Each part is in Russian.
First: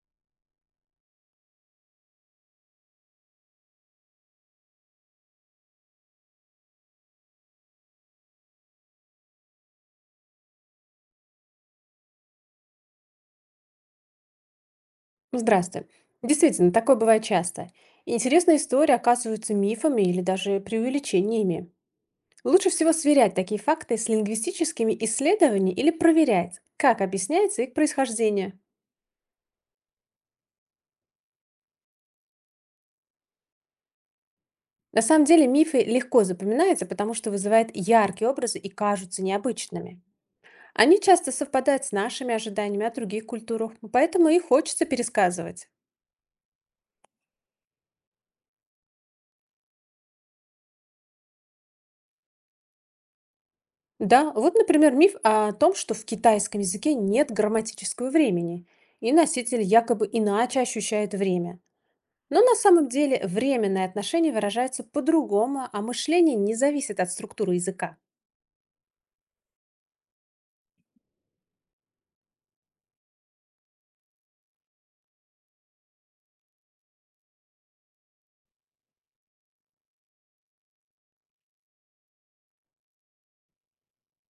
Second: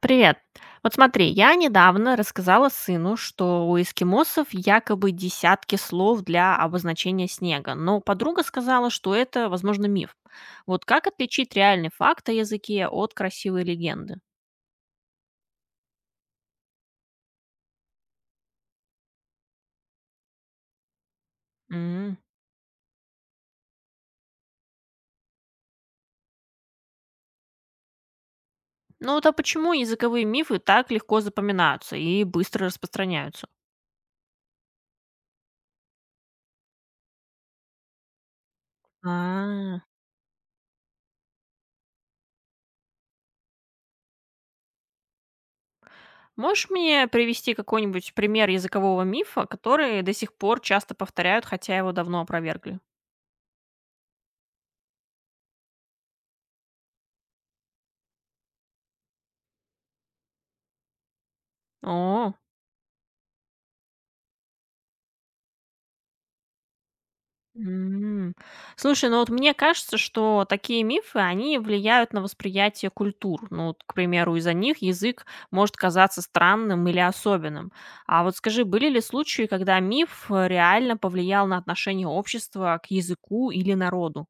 Привет. Вот смотри, я недавно рассказала сыну, что у эскимосов якобы десятки слов для обозначения снега, но подруга сказала, что это, возможно, миф. Вот как отличить реальный факт о языке от красивой легенды? Здравствуй. Действительно, такое бывает часто. Интересные истории оказываются мифами или даже преувеличениями. М. Лучше всего сверять такие факты с лингвистическими исследованиями или проверять, как объясняется их происхождение. Ну вот, а почему языковые мифы так легко запоминаются и быстро распространяются? На самом деле мифы легко запоминаются, потому что вызывают яркие образы и кажутся А, необычными. Они часто совпадают с нашими ожиданиями о других культурах, поэтому их хочется пересказывать. можешь мне привести какой-нибудь пример языкового мифа, который до сих пор часто повторяют, хотя его давно опровергли? Да, вот, например, миф о том, что в китайском языке нет грамматического времени, и носитель якобы иначе ощущает время. О. Но на самом деле временные отношения выражаются по-другому, а мышление не зависит от структуры языка. М. Слушай, ну вот мне кажется, что такие мифы, они влияют на восприятие культур. Ну вот, к примеру, из-за них язык может казаться странным или особенным. А вот скажи, были ли случаи, когда миф реально повлиял на отношение общества к языку или народу?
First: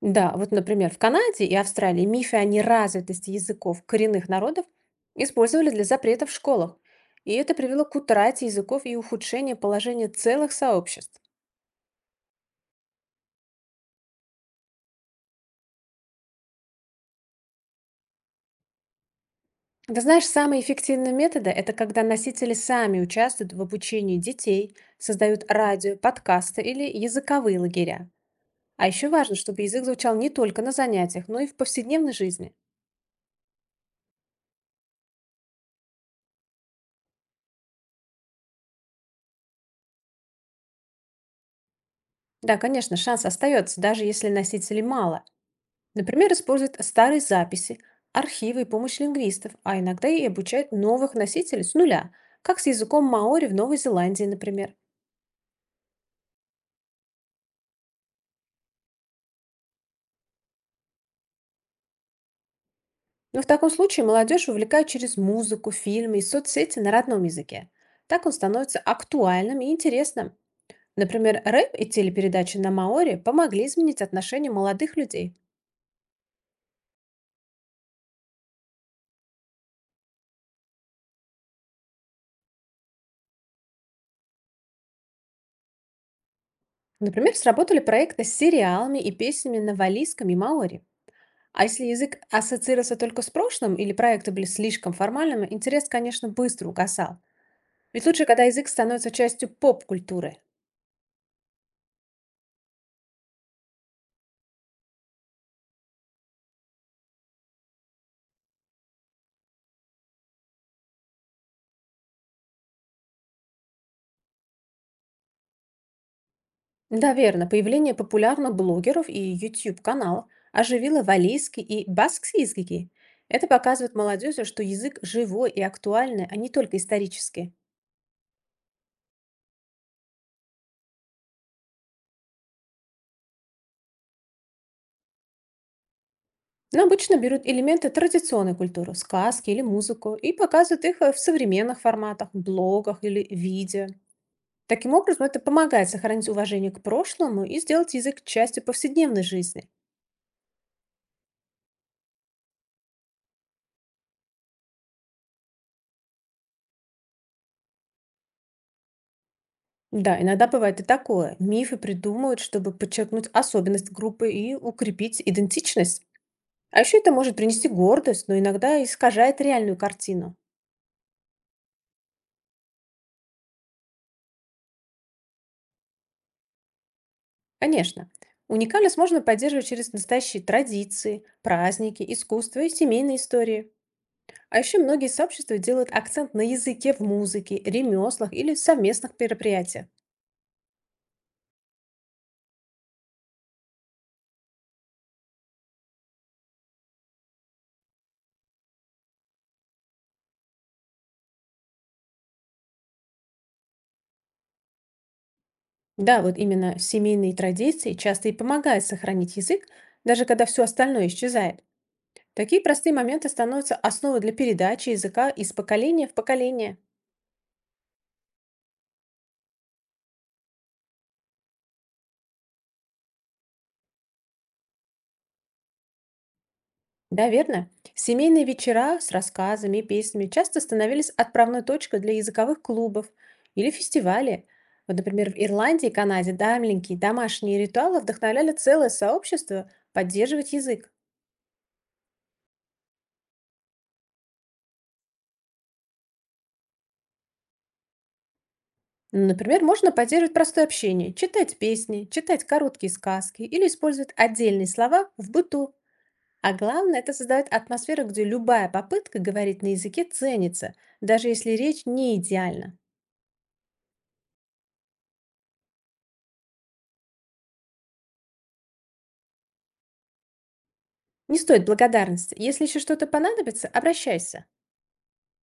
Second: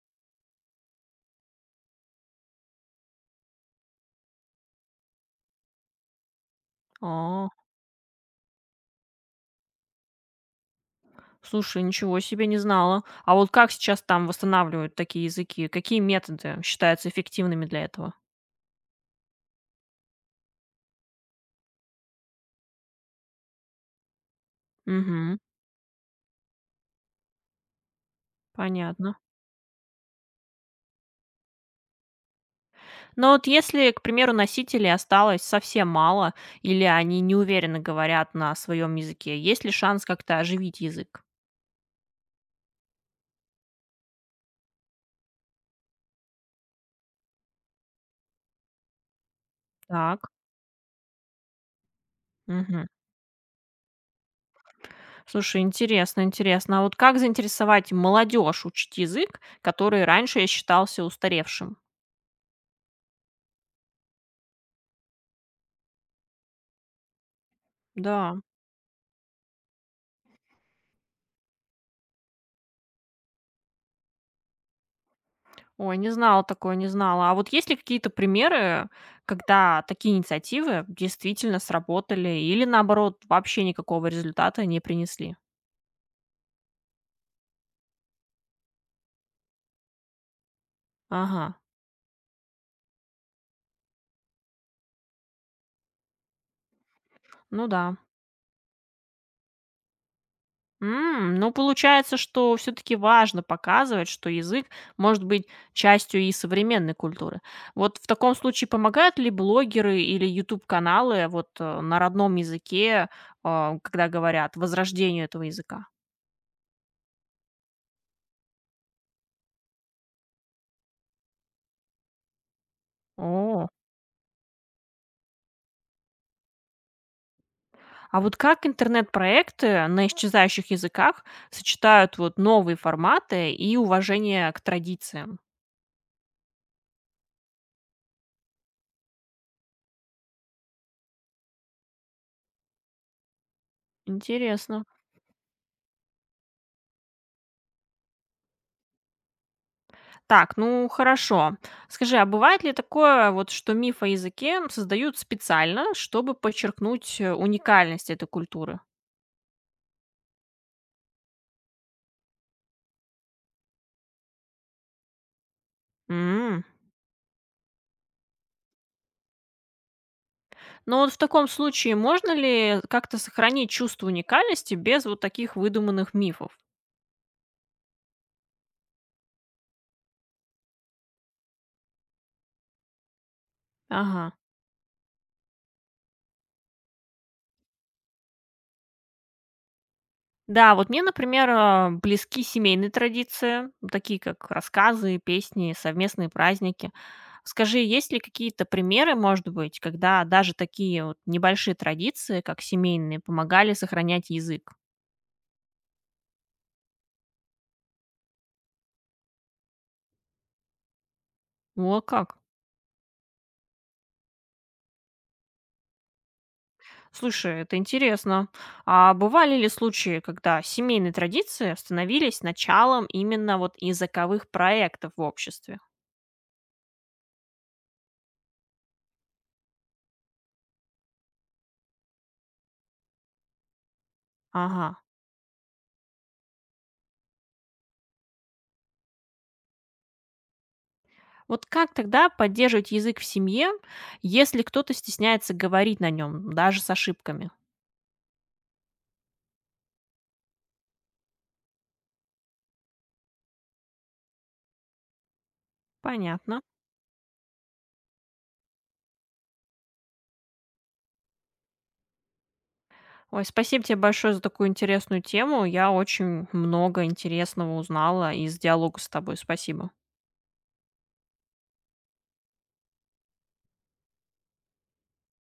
Да, вот, например, в Канаде и Австралии мифы о неразвитости языков коренных народов использовали для запрета в школах. И А, это привело к утрате языков и ухудшению положения целых сообществ. слушай, ничего себе, не знала. А вот как сейчас там восстанавливают такие языки? Какие методы считаются эффективными для этого? Ты знаешь, самые эффективные методы– это когда носители сами участвуют в обучении детей, Угу, создают радио, подкасты или языковые лагеря. А еще понятно. важно, чтобы язык звучал не только на занятиях, но и в повседневной жизни. Но вот если, к примеру, носителей осталось совсем мало, или они неуверенно говорят на своем языке, есть ли шанс как-то оживить язык? Да, конечно, шанс остается, даже если носителей мало. Например, используют старые записи, архивы и помощь лингвистов, а иногда и Так. обучают новых носителей с нуля, как с Мгм. языком маори в Новой Зеландии, например. Слушай, интересно, интересно. А вот как заинтересовать молодежь учить язык, который раньше я считался устаревшим? Но в таком случае молодежь увлекают через музыку, фильмы и соцсети на родном языке. Так он Да. становится актуальным и интересным. Например, рэп и телепередачи на маори помогли изменить отношение молодых людей. Ой, не знала такое, не знала. А вот есть ли какие-то примеры, когда такие инициативы действительно сработали или наоборот вообще никакого результата не принесли? Например, сработали проекты с сериалами и песнями на валийском и маори. Ага, А если язык ассоциировался только с прошлым или проекты были слишком формальными, интерес, конечно, быстро угасал. ну да. Ведь лучше, когда язык становится частью поп-культуры. М, ну, получается, что все таки важно показывать, что язык может быть частью и современной культуры. Вот в таком случае помогают ли блогеры или YouTube каналы вот, на родном языке, а, когда говорят, возрождению этого языка? Да, верно, появление популярных блогеров и YouTube-каналов оживило валийский и баскский языки. Это О, показывает молодежи, что язык живой и актуальный, а не только исторический. а вот как интернет-проекты на исчезающих языках сочетают вот новые форматы и уважение к традициям? Но обычно берут элементы традиционной культуры, сказки или музыку, и показывают их в современных форматах, блогах или видео. Интересно. Таким образом, это помогает сохранить уважение к прошлому и сделать язык частью повседневной жизни. Так, ну хорошо. Скажи, а бывает ли такое, вот, что миф о языке создают специально, чтобы подчеркнуть уникальность этой культуры? Да, иногда бывает и такое. Мифы придумывают, чтобы подчеркнуть особенность группы и укрепить идентичность. М. А еще это может принести гордость, но иногда искажает реальную картину. Но вот в таком случае можно ли как-то сохранить чувство уникальности без вот таких выдуманных мифов? Конечно, уникальность можно поддерживать через настоящие традиции, праздники, искусство и семейные истории. Ага. А еще многие сообщества делают акцент на языке в музыке, ремеслах или совместных мероприятиях. Да, вот мне, например, близки семейные традиции, ну, такие как рассказы, песни, совместные праздники. Скажи, есть ли какие-то примеры, может быть, когда даже такие вот небольшие традиции, как семейные, помогали сохранять язык? Да, вот именно семейные традиции часто и помогают сохранить язык, даже когда все остальное исчезает. О, а как. Такие простые моменты становятся основой для передачи языка из поколения в поколение. Слушай, это интересно. А бывали ли случаи, когда семейные традиции становились началом именно вот языковых проектов в обществе? Да, верно. Семейные вечера с рассказами и песнями часто становились отправной точкой для языковых клубов или фестивалей. Ага. Вот, например, в Ирландии и Канаде давненькие домашние ритуалы вдохновляли целое сообщество поддерживать язык. Вот как тогда поддерживать язык в семье, если кто-то стесняется говорить на нем, даже с ошибками? Например, можно поддерживать простое общение, читать песни, читать короткие сказки или использовать отдельные слова в быту. А Понятно. главное, это создает атмосферу, где любая попытка говорить на языке ценится, даже если речь не идеальна. Ой, спасибо тебе большое за такую интересную тему. Я очень много интересного узнала из диалога с тобой. Спасибо. Не стоит благодарности. Если еще что-то понадобится, обращайся.